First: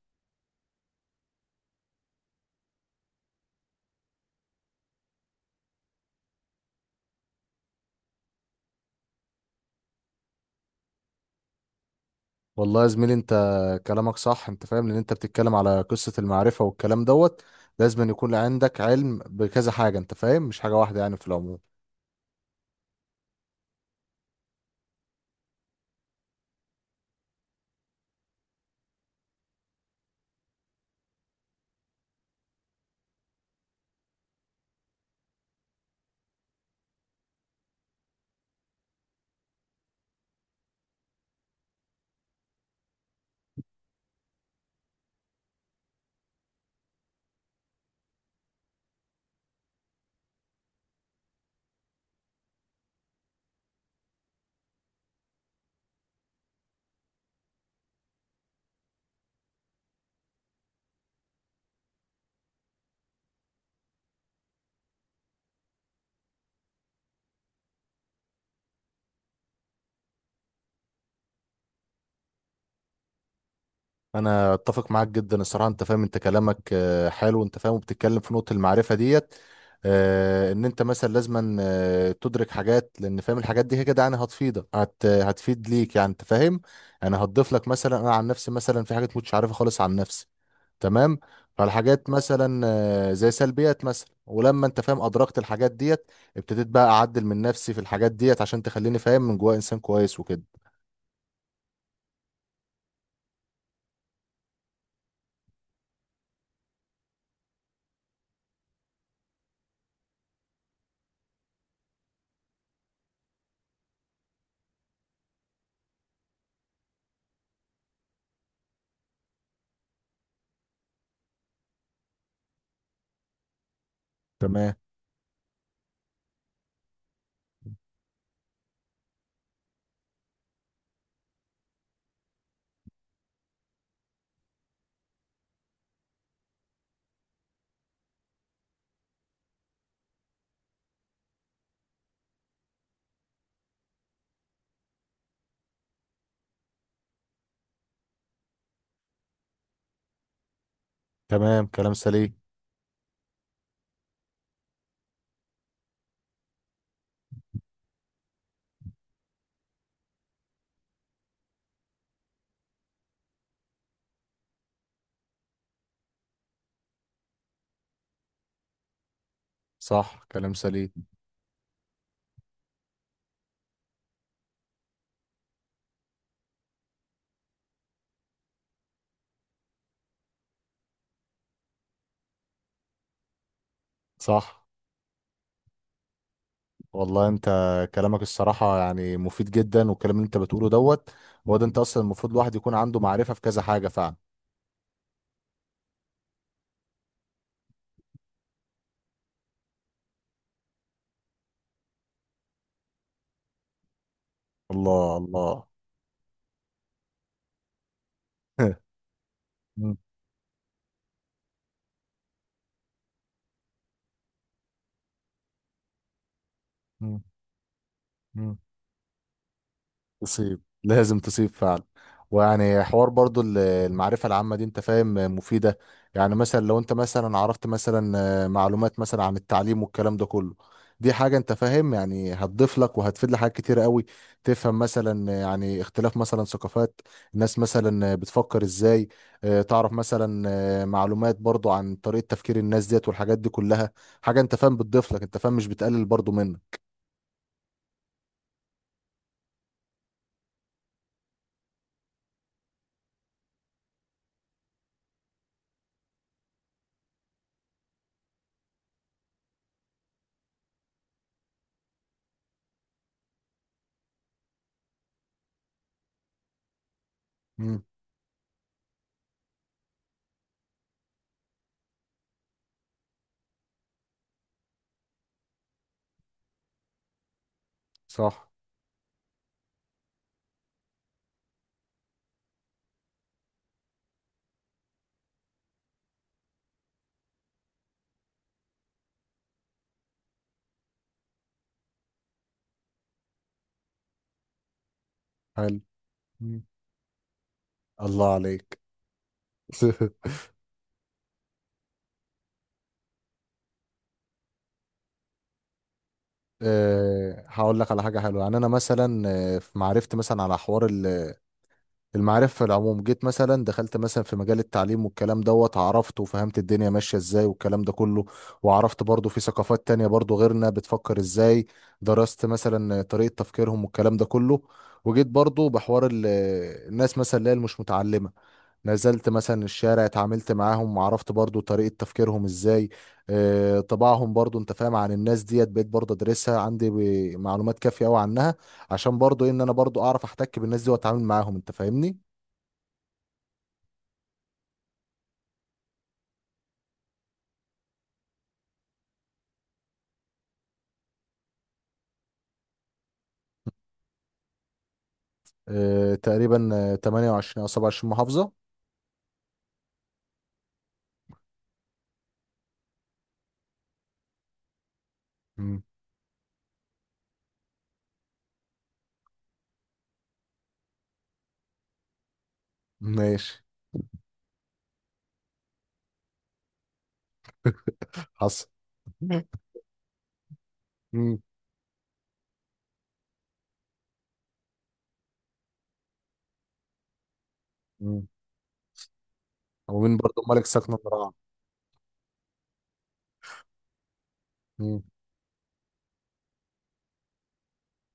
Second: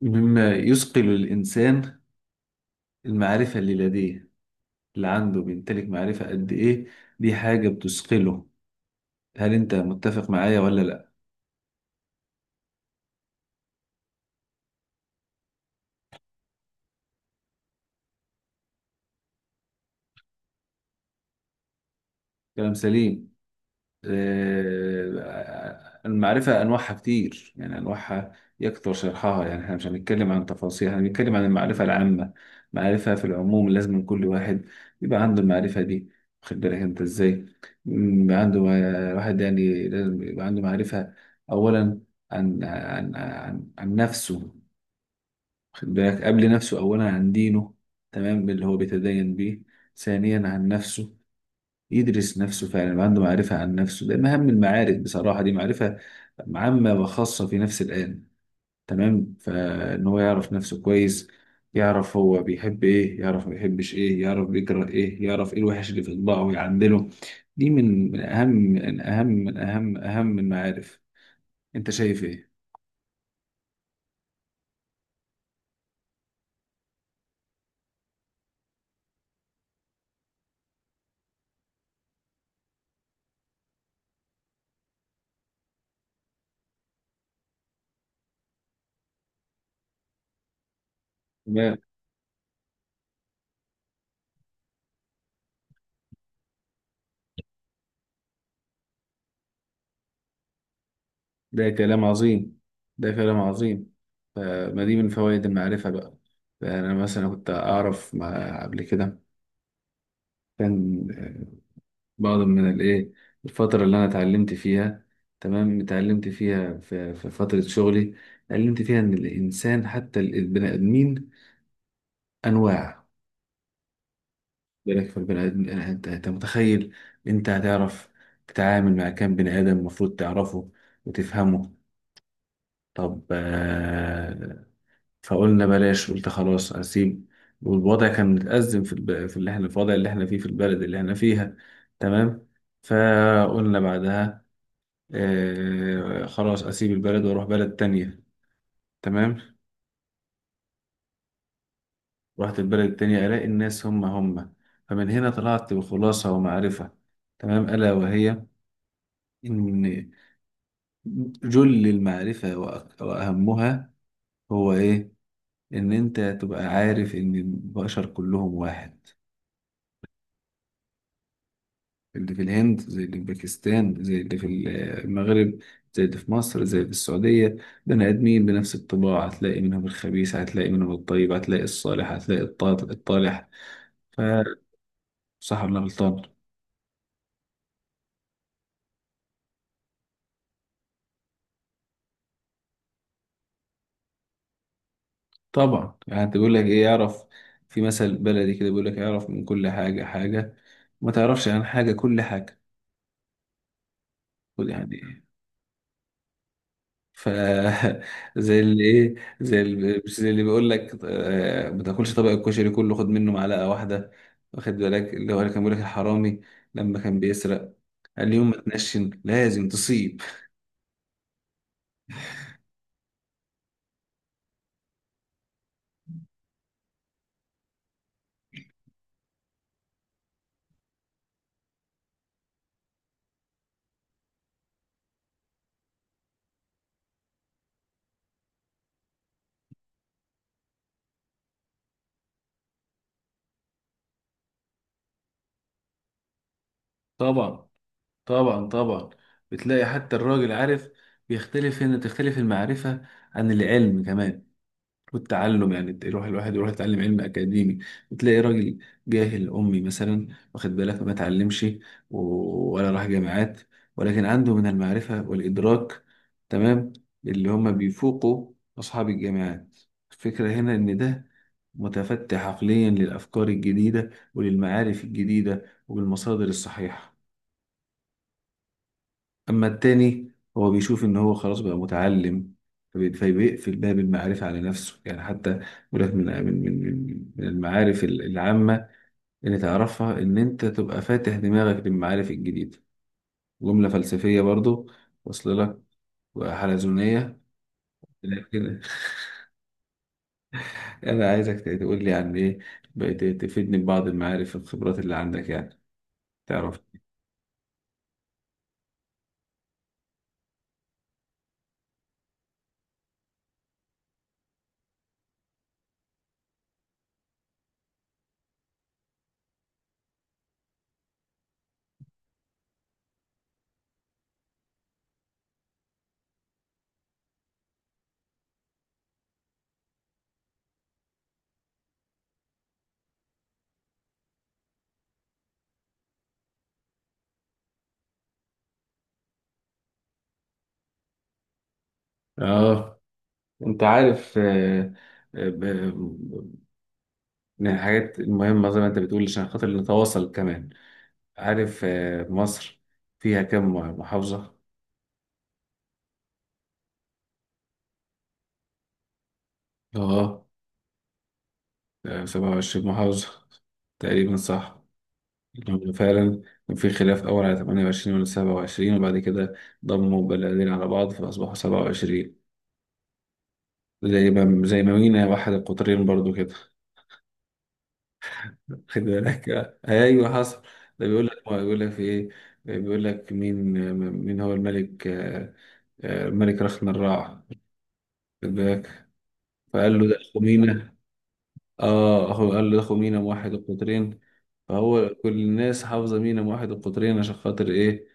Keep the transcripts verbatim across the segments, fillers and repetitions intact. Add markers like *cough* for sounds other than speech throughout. مما يثقل الإنسان المعرفة اللي لديه، اللي عنده بيمتلك معرفة قد إيه. دي حاجة بتثقله. هل أنت متفق معايا ولا لأ؟ والله يا زميلي انت، كلامك صح، انت فاهم. لان انت بتتكلم على قصة المعرفة والكلام دوت. لازم أن يكون عندك علم بكذا حاجة، انت فاهم، مش حاجة واحدة يعني في العموم. كلام سليم. آه، المعرفة أنواعها كتير، يعني أنواعها يكثر شرحها. يعني احنا مش هنتكلم عن تفاصيل، احنا هنتكلم عن المعرفة العامة. معرفة في العموم لازم من كل واحد يبقى عنده المعرفة دي. واخد بالك أنت إزاي؟ م، يبقى عنده. آه، واحد يعني لازم يبقى عنده معرفة. أولا عن عن عن, عن نفسه. واخد بالك؟ قبل نفسه، أولا عن دينه، تمام، اللي هو بيتدين بيه. ثانيا عن نفسه، يدرس نفسه فعلا، يبقى عنده معرفة عن نفسه، لأن أهم المعارف بصراحة دي معرفة عامة وخاصة في نفس الآن، تمام. فإن هو يعرف نفسه كويس، يعرف هو بيحب إيه، يعرف ما بيحبش إيه، يعرف بيكره إيه، يعرف إيه الوحش اللي في طباعه ويعدله. دي من من أهم من أهم من أهم أهم المعارف. أنت شايف إيه؟ انا اتفق معاك جدا الصراحه، انت فاهم، انت كلامك آه، حلو، انت فاهم، وبتتكلم في نقطه المعرفه ديت. آه، ان انت مثلا لازما آه، تدرك حاجات لان فاهم الحاجات دي هي كده. يعني هتفيدك، هت هتفيد ليك، يعني انت فاهم. يعني هتضيف لك. مثلا انا عن نفسي، مثلا في حاجات مش عارفها خالص عن نفسي، تمام؟ ده فالحاجات مثلا آه، زي سلبيات، مثلا ولما انت فاهم ادركت الحاجات ديت، ابتديت بقى اعدل من نفسي في الحاجات ديت، عشان تخليني فاهم من جوايا انسان كويس وكده. ده كلام عظيم. ده كلام عظيم. فما دي من فوائد المعرفة بقى. فأنا مثلا كنت أعرف مع قبل كده، كان بعض من الايه، الفترة اللي انا اتعلمت فيها، تمام، اتعلمت فيها في, في فترة شغلي، اتعلمت فيها ان الانسان حتى ال- البني ادمين انواع. تمام بالك في البني ادم؟ يعني انت انت متخيل، انت هتعرف تتعامل مع كام بني ادم المفروض تعرفه وتفهمه؟ طب. آه، فقلنا بلاش، قلت خلاص اسيب. والوضع كان متأزم في الب... في اللي احنا، في الوضع اللي احنا فيه في البلد اللي احنا فيها، تمام. فقلنا بعدها: آه خلاص اسيب البلد واروح بلد تانية، تمام. تمام كلام سليم. رحت البلد التانية الاقي الناس هم هم. فمن هنا طلعت بخلاصة ومعرفة، تمام، الا وهي ان جل المعرفة وأك- واهمها هو ايه. ان انت تبقى عارف ان البشر كلهم واحد. صح كلام سليم. اللي في الهند زي اللي في باكستان زي اللي في المغرب زي اللي في مصر زي اللي في السعودية، بني آدمين بنفس الطباع. هتلاقي منهم الخبيث، هتلاقي منهم الطيب، هتلاقي الصالح، هتلاقي الط- الطالح. صح. فصح ولا غلطان؟ والله انت كلامك الصراحة يعني مفيد جدا، والكلام اللي انت بتقوله دوت هو ده. انت اصلا المفروض الواحد يكون عنده معرفة في كذا حاجة فعلا. طبعا. يعني انت بيقول لك ايه؟ يعرف. في مثل بلدي كده بيقول لك: يعرف من كل حاجة حاجة، ما تعرفش عن حاجة كل حاجة، يعني. الله الله. ف *laughs* زي *laughs* اللي ايه، زي مم. اللي مش زي اللي بيقول لك: آه، ما تاكلش طبق الكشري كله، خد منه معلقه واحده. واخد بالك؟ اللي هو اللي كان بيقول لك الحرامي لما كان مم. بيسرق قال لي: يوم ما مم. تنشن لازم تصيب. تصيب، لازم تصيب فعلا. ويعني حوار برضو ال- المعرفة العامة دي، انت فاهم، مفيدة. يعني مثلا لو انت مثلا عرفت مثلا آه، معلومات مثلا عن التعليم والكلام ده كله، دي حاجة انت فاهم يعني هتضيف لك وهتفيد لحاجات كتير قوي. تفهم مثلا آه، يعني اختلاف مثلا ثقافات الناس، مثلا آه، بتفكر ازاي. آه، تعرف مثلا آه، معلومات برضو عن طريقة تفكير الناس ديت والحاجات دي كلها. حاجة انت فاهم بتضيف لك، انت فاهم، مش بتقلل برضو منك. طبعا طبعا طبعا. بتلاقي حتى الراجل عارف بيختلف. هنا تختلف المعرفة عن العلم كمان والتعلم. يعني يروح الواحد يروح يتعلم علم أكاديمي، وتلاقي راجل جاهل أمي مثلا، واخد بالك، ما اتعلمش و- ولا راح جامعات، ولكن عنده من المعرفة والإدراك، تمام، اللي هم مم. بيفوقوا أصحاب الجامعات. الفكرة هنا إن ده متفتح عقليا للأفكار الجديدة وللمعارف الجديدة وبالمصادر الصحيحة. صح. أما التاني هو بيشوف إن هو خلاص بقى متعلم، فبي- فبيقفل باب المعرفة على نفسه. يعني حتى يقول لك من من من من من المعارف ال- العامة اللي تعرفها، إن أنت تبقى فاتح دماغك للمعارف الجديدة. جملة فلسفية برضو، وصل حلو. لك؟ مم. وحلزونية. الله عليك. لكن *laughs* *laughs* أنا عايزك تقول لي عن إيه بقيت، تفيدني ببعض المعارف والخبرات اللي عندك، يعني تعرف. آه، هقول لك على حاجة حلوة. يعني أنا مثلا آه، في معرفتي، مثلا على حوار المعرفة في العموم، جيت مثلا دخلت مثلا في مجال التعليم والكلام دوت، عرفت وفهمت الدنيا ماشية ازاي والكلام ده كله. وعرفت برضو في ثقافات تانية برضو غيرنا بتفكر ازاي، درست مثلا طريقة تفكيرهم والكلام ده كله. وجيت برضو بحوار ال- الناس مثلا اللي هي مش متعلمة، نزلت مثلا الشارع، اتعاملت معاهم وعرفت برضو طريقة تفكيرهم ازاي. آه، طباعهم برضو انت فاهم عن الناس ديت، بقيت برضو ادرسها عندي ب- معلومات كافية قوي عنها، عشان برضو إيه، ان انا برضو اعرف احتك بالناس دي واتعامل معاهم، انت فاهمني. آه، أنت عارف. آه، آه، من الحاجات المهمة، زي ما أنت بتقول، عشان خاطر نتواصل كمان. عارف آه، مصر فيها كم محافظة؟ آه تقريبا، آه، تمانية وعشرين او سبعة وعشرين محافظة. آه. آه، سبعة وعشرين محافظة تقريبا، صح. مم. لأنه فعلا كان في خلاف أول على تمانية وعشرين ولا سبعة وعشرين، وبعد كده ضموا بلدين على بعض فأصبحوا سبعة وعشرين. ماشي. زي ما زي ما مينا واحد القطرين برضو كده. حصل. *laughs* خد بالك. آه، أيوه حصل. ده بيقول مم. لك بيقول لك في إيه؟ بيقول لك مين، آه، مين هو الملك، آه، آه، الملك رخن الراع. مم. خد بالك. فقال له ومين ده برضو ملك سكن خمينة. القراعة؟ اه، هو قال له ده خمينة واحد القطرين. مم. فهو كل الناس حافظة مينا واحد القطرين، عشان خاطر ايه؟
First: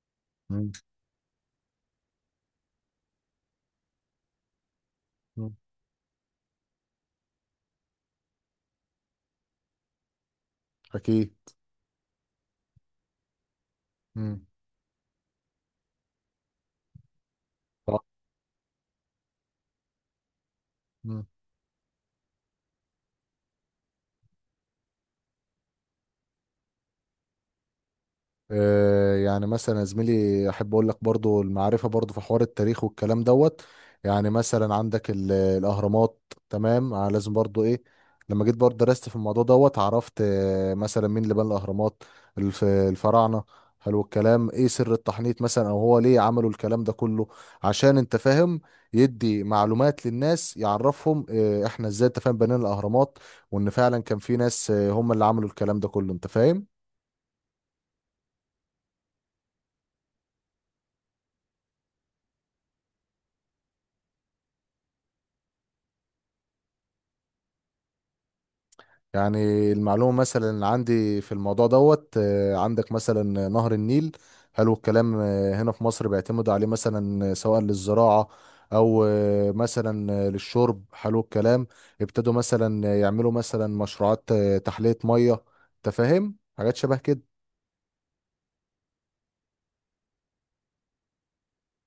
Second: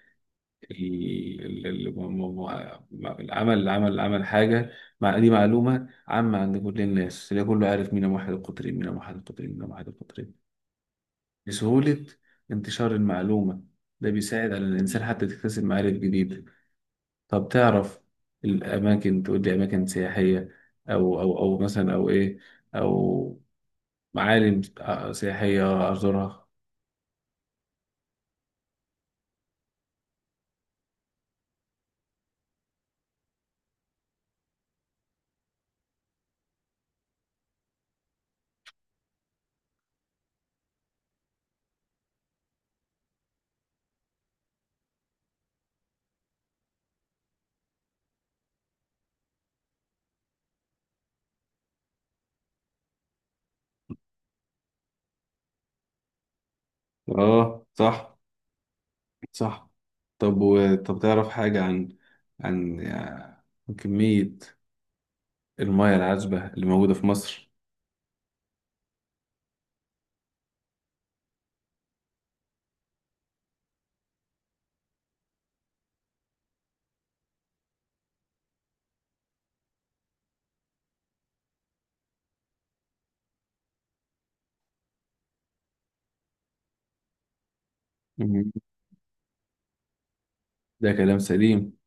مم. ال- ال- ال- م- م- م- العمل العمل العمل حاجة. مع دي مم. معلومة عامة عند كل الناس، اللي كله عارف مينا واحد القطرين، مينا واحد القطرين، مينا واحد القطرين، اكيد. لسهولة انتشار المعلومة. ده مم. بيساعد على الإنسان حتى يكتسب معارف جديدة. طب تعرف الأماكن؟ تقول لي أماكن سياحية، أو صح. أو أو مثلا، أو إيه، أو معالم سياحية أزورها. آه، يعني مثلا يا زميلي، احب اقول لك برضو المعرفه برضو في حوار التاريخ والكلام دوت. يعني مثلا عندك ال- الاهرامات، تمام؟ آه، لازم برضو ايه، لما جيت برضو درست في الموضوع دوت، عرفت آه، مثلا مين اللي بنى الاهرامات. الف- الفراعنه. حلو الكلام. ايه سر التحنيط مثلا، او هو ليه عملوا الكلام ده كله، عشان انت فاهم يدي معلومات للناس، يعرفهم آه، احنا ازاي انت فاهم بنينا الاهرامات، وان فعلا كان في ناس آه، هم اللي عملوا الكلام ده كله، انت فاهم. اه صح. صح. طب و... طب تعرف حاجة عن عن آه، كمية المياه العذبة اللي موجودة في مصر؟ يعني المعلومة مثلا اللي عندي في الموضوع دوت، آه، عندك مثلا نهر النيل. حلو الكلام. آه، هنا في مصر بيعتمد عليه مثلا سواء للزراعة أو آه، مثلا آه، للشرب. حلو الكلام. ابتدوا مثلا يعملوا مثلا مشروعات آه، تحلية مية، تفاهم حاجات شبه كده. مم. ده كلام سليم.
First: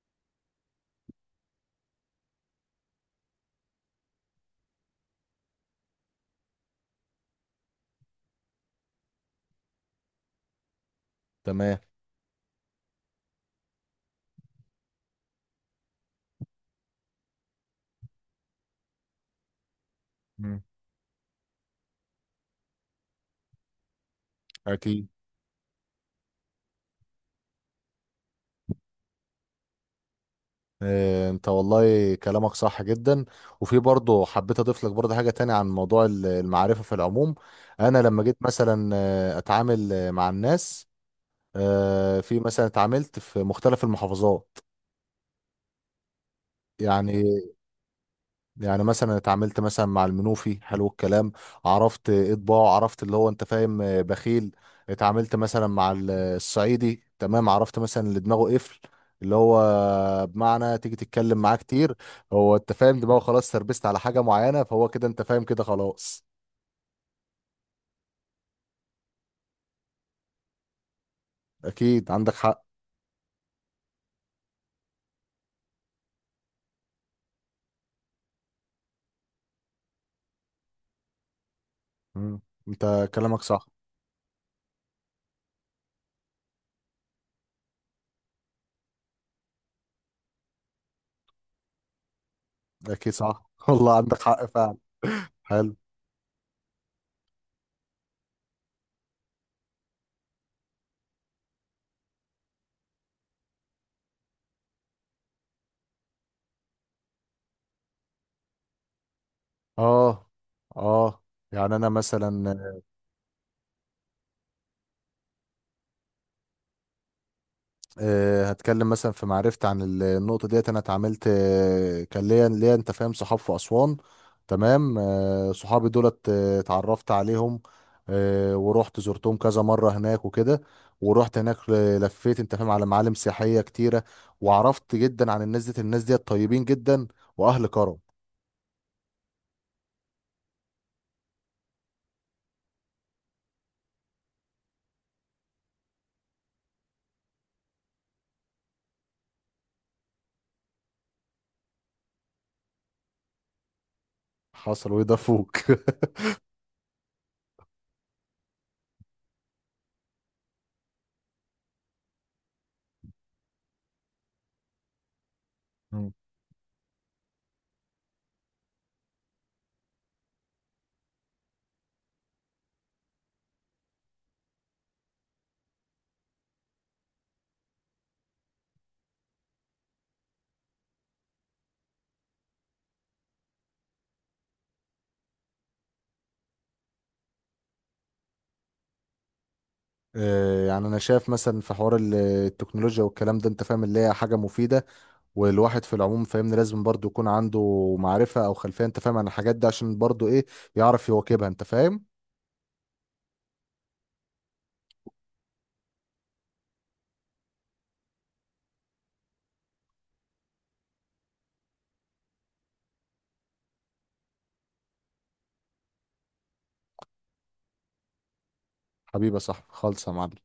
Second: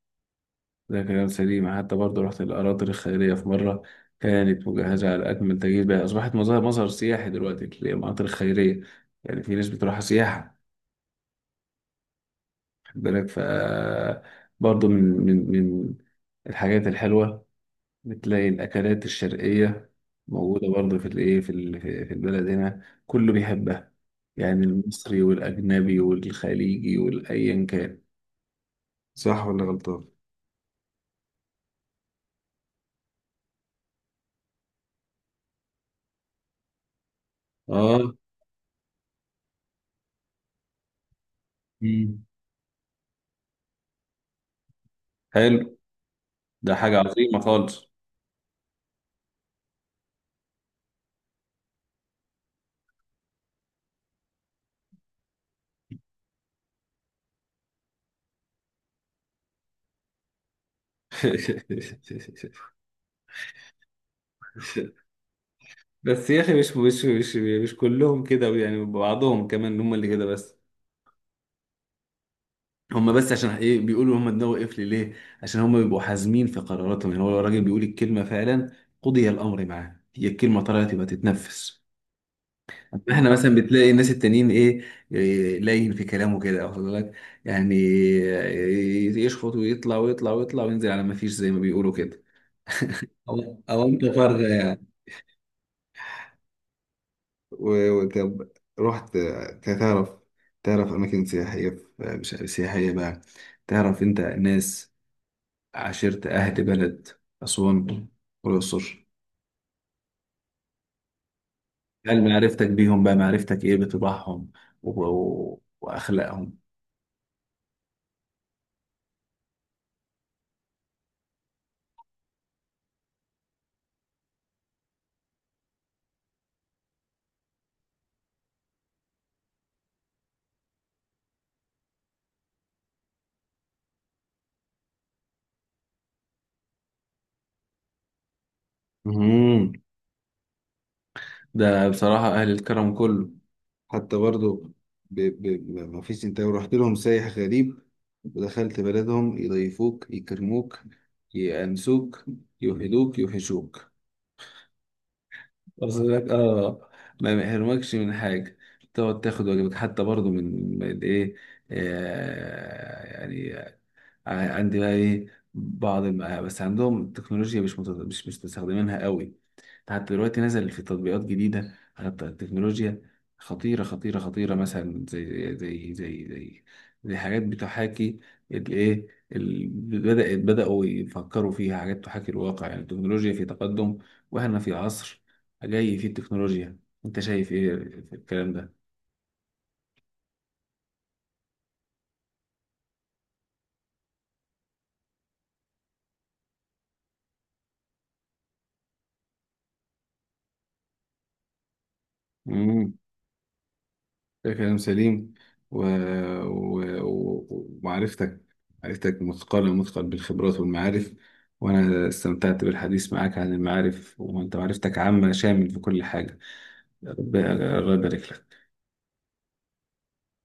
ده كلام سليم. حتى برضه رحت الأراضي الخيرية في مرة، كانت مجهزة على أكمل تجهيز، بقى أصبحت مظهر مظهر سياحي دلوقتي، المناطق الخيرية. يعني في ناس بتروحها سياحة. تمام. خد بالك. ف برضه من من من الحاجات الحلوة، بتلاقي الأكلات الشرقية مم. موجودة برضه في الإيه، في ال- في في البلد هنا، كله بيحبها. يعني أكيد. المصري والأجنبي والخليجي والأيا كان. صح ولا غلطان؟ إيه، انت والله كلامك صح جدا. وفي برضه حبيت اضيف لك برضه حاجه تانية عن موضوع ال- المعرفه في العموم. انا آه. لما جيت مثلا آه، اتعامل آه، مع الناس، آه، مم. في مثلا اتعاملت في مختلف المحافظات. حلو. ده حاجة يعني عظيمة خالص. يعني مثلا اتعاملت مثلا مع المنوفي، حلو الكلام، عرفت اطباعه، عرفت اللي هو انت فاهم آه، بخيل. اتعاملت مثلا مع ال- الصعيدي، تمام، عرفت مثلا اللي دماغه قفل، اللي هو بمعنى تيجي تتكلم معاه كتير، *laughs* هو انت فاهم دماغه خلاص تربست على حاجة معينة، فهو كده انت فاهم كده خلاص. بس يا أخي مش مش مش مش كلهم كده، يعني بعضهم كمان هم اللي كده بس. اكيد عندك حق. هم بس. عشان ايه بيقولوا هم دماغه قفل ليه؟ عشان هم بيبقوا حازمين في قراراتهم. يعني هو لو الراجل بيقول الكلمه فعلا قضي الامر معاه، هي الكلمه طلعت يبقى تتنفس. مم. انت احنا كلامك مثلا صح. بتلاقي الناس التانيين ايه، إيه، لين في كلامه كده، واخد بالك، يعني إيه، يشخط ويطلع ويطلع ويطلع وينزل على ما فيش، زي ما بيقولوا كده، اكيد صح. او *laughs* او والله انت عندك حق فارغه فعلا. يعني. حلو. و- وطب رحت، تعرف، تعرف أماكن سياحية في- مش سياحية بقى، تعرف أنت ناس، عشيرة، أهل بلد أسوان والأقصر. اه. اه. يعني انا هل مثلا معرفتك بيهم بقى، معرفتك إيه بطباعهم و- و- وأخلاقهم؟ آه، هتكلم مثلا في معرفتي عن ال- النقطة ديت. أنا اتعاملت آه، كان ليا ليا أنت فاهم صحاب في أسوان، تمام. آه، صحابي دولت آه، اتعرفت عليهم آه، ورحت زرتهم كذا مرة هناك وكده. ورحت هناك ل- لفيت أنت فاهم على معالم سياحية كتيرة، وعرفت جدا عن الناس ديت. الناس ديت طيبين جدا وأهل كرم. مهم. ده بصراحة أهل الكرم كله. حتى برضو ب... ب... ب- ما فيش، انت لو رحت لهم سايح غريب ودخلت بلدهم يضيفوك، يكرموك، يأنسوك، يوحدوك، يوحشوك. حصل وده فوق. *laughs* واصل لك؟ اه. ما بيحرمكش من حاجه، تقعد تاخد واجبك حتى برضو من من ايه، آه، يعني ع- عندي بقى ايه. بعض مم. الم... بس عندهم التكنولوجيا مش مت... مش مش مستخدمينها قوي. حتى دلوقتي نزل في تطبيقات جديدة على الت- التكنولوجيا خطيرة خطيرة خطيرة. مثلا زي زي زي زي زي حاجات بتحاكي الايه ال- بدأت بدأوا يفكروا فيها، حاجات تحاكي الواقع. يعني التكنولوجيا في تقدم، واحنا في عصر جاي فيه التكنولوجيا. انت شايف ايه في الكلام ده؟ آه، يعني انا شايف مثلا في حوار ال- آه، التكنولوجيا والكلام ده انت فاهم اللي هي حاجه مفيده. والواحد في العموم فاهمني لازم برضو يكون عنده معرفة او خلفية، انت فاهم، عن الحاجات دي عشان برضو ايه، يعرف يواكبها، انت فاهم. مم. ده كلام سليم. و... و... و... ومعرفتك، معرفتك مثقلة، مثقل بالخبرات والمعارف. وأنا استمتعت بالحديث معك عن المعارف، وأنت معرفتك عامة، شامل في كل حاجة. رب- الله يبارك لك. حبيبي يا صاحبي خالص يا معلم.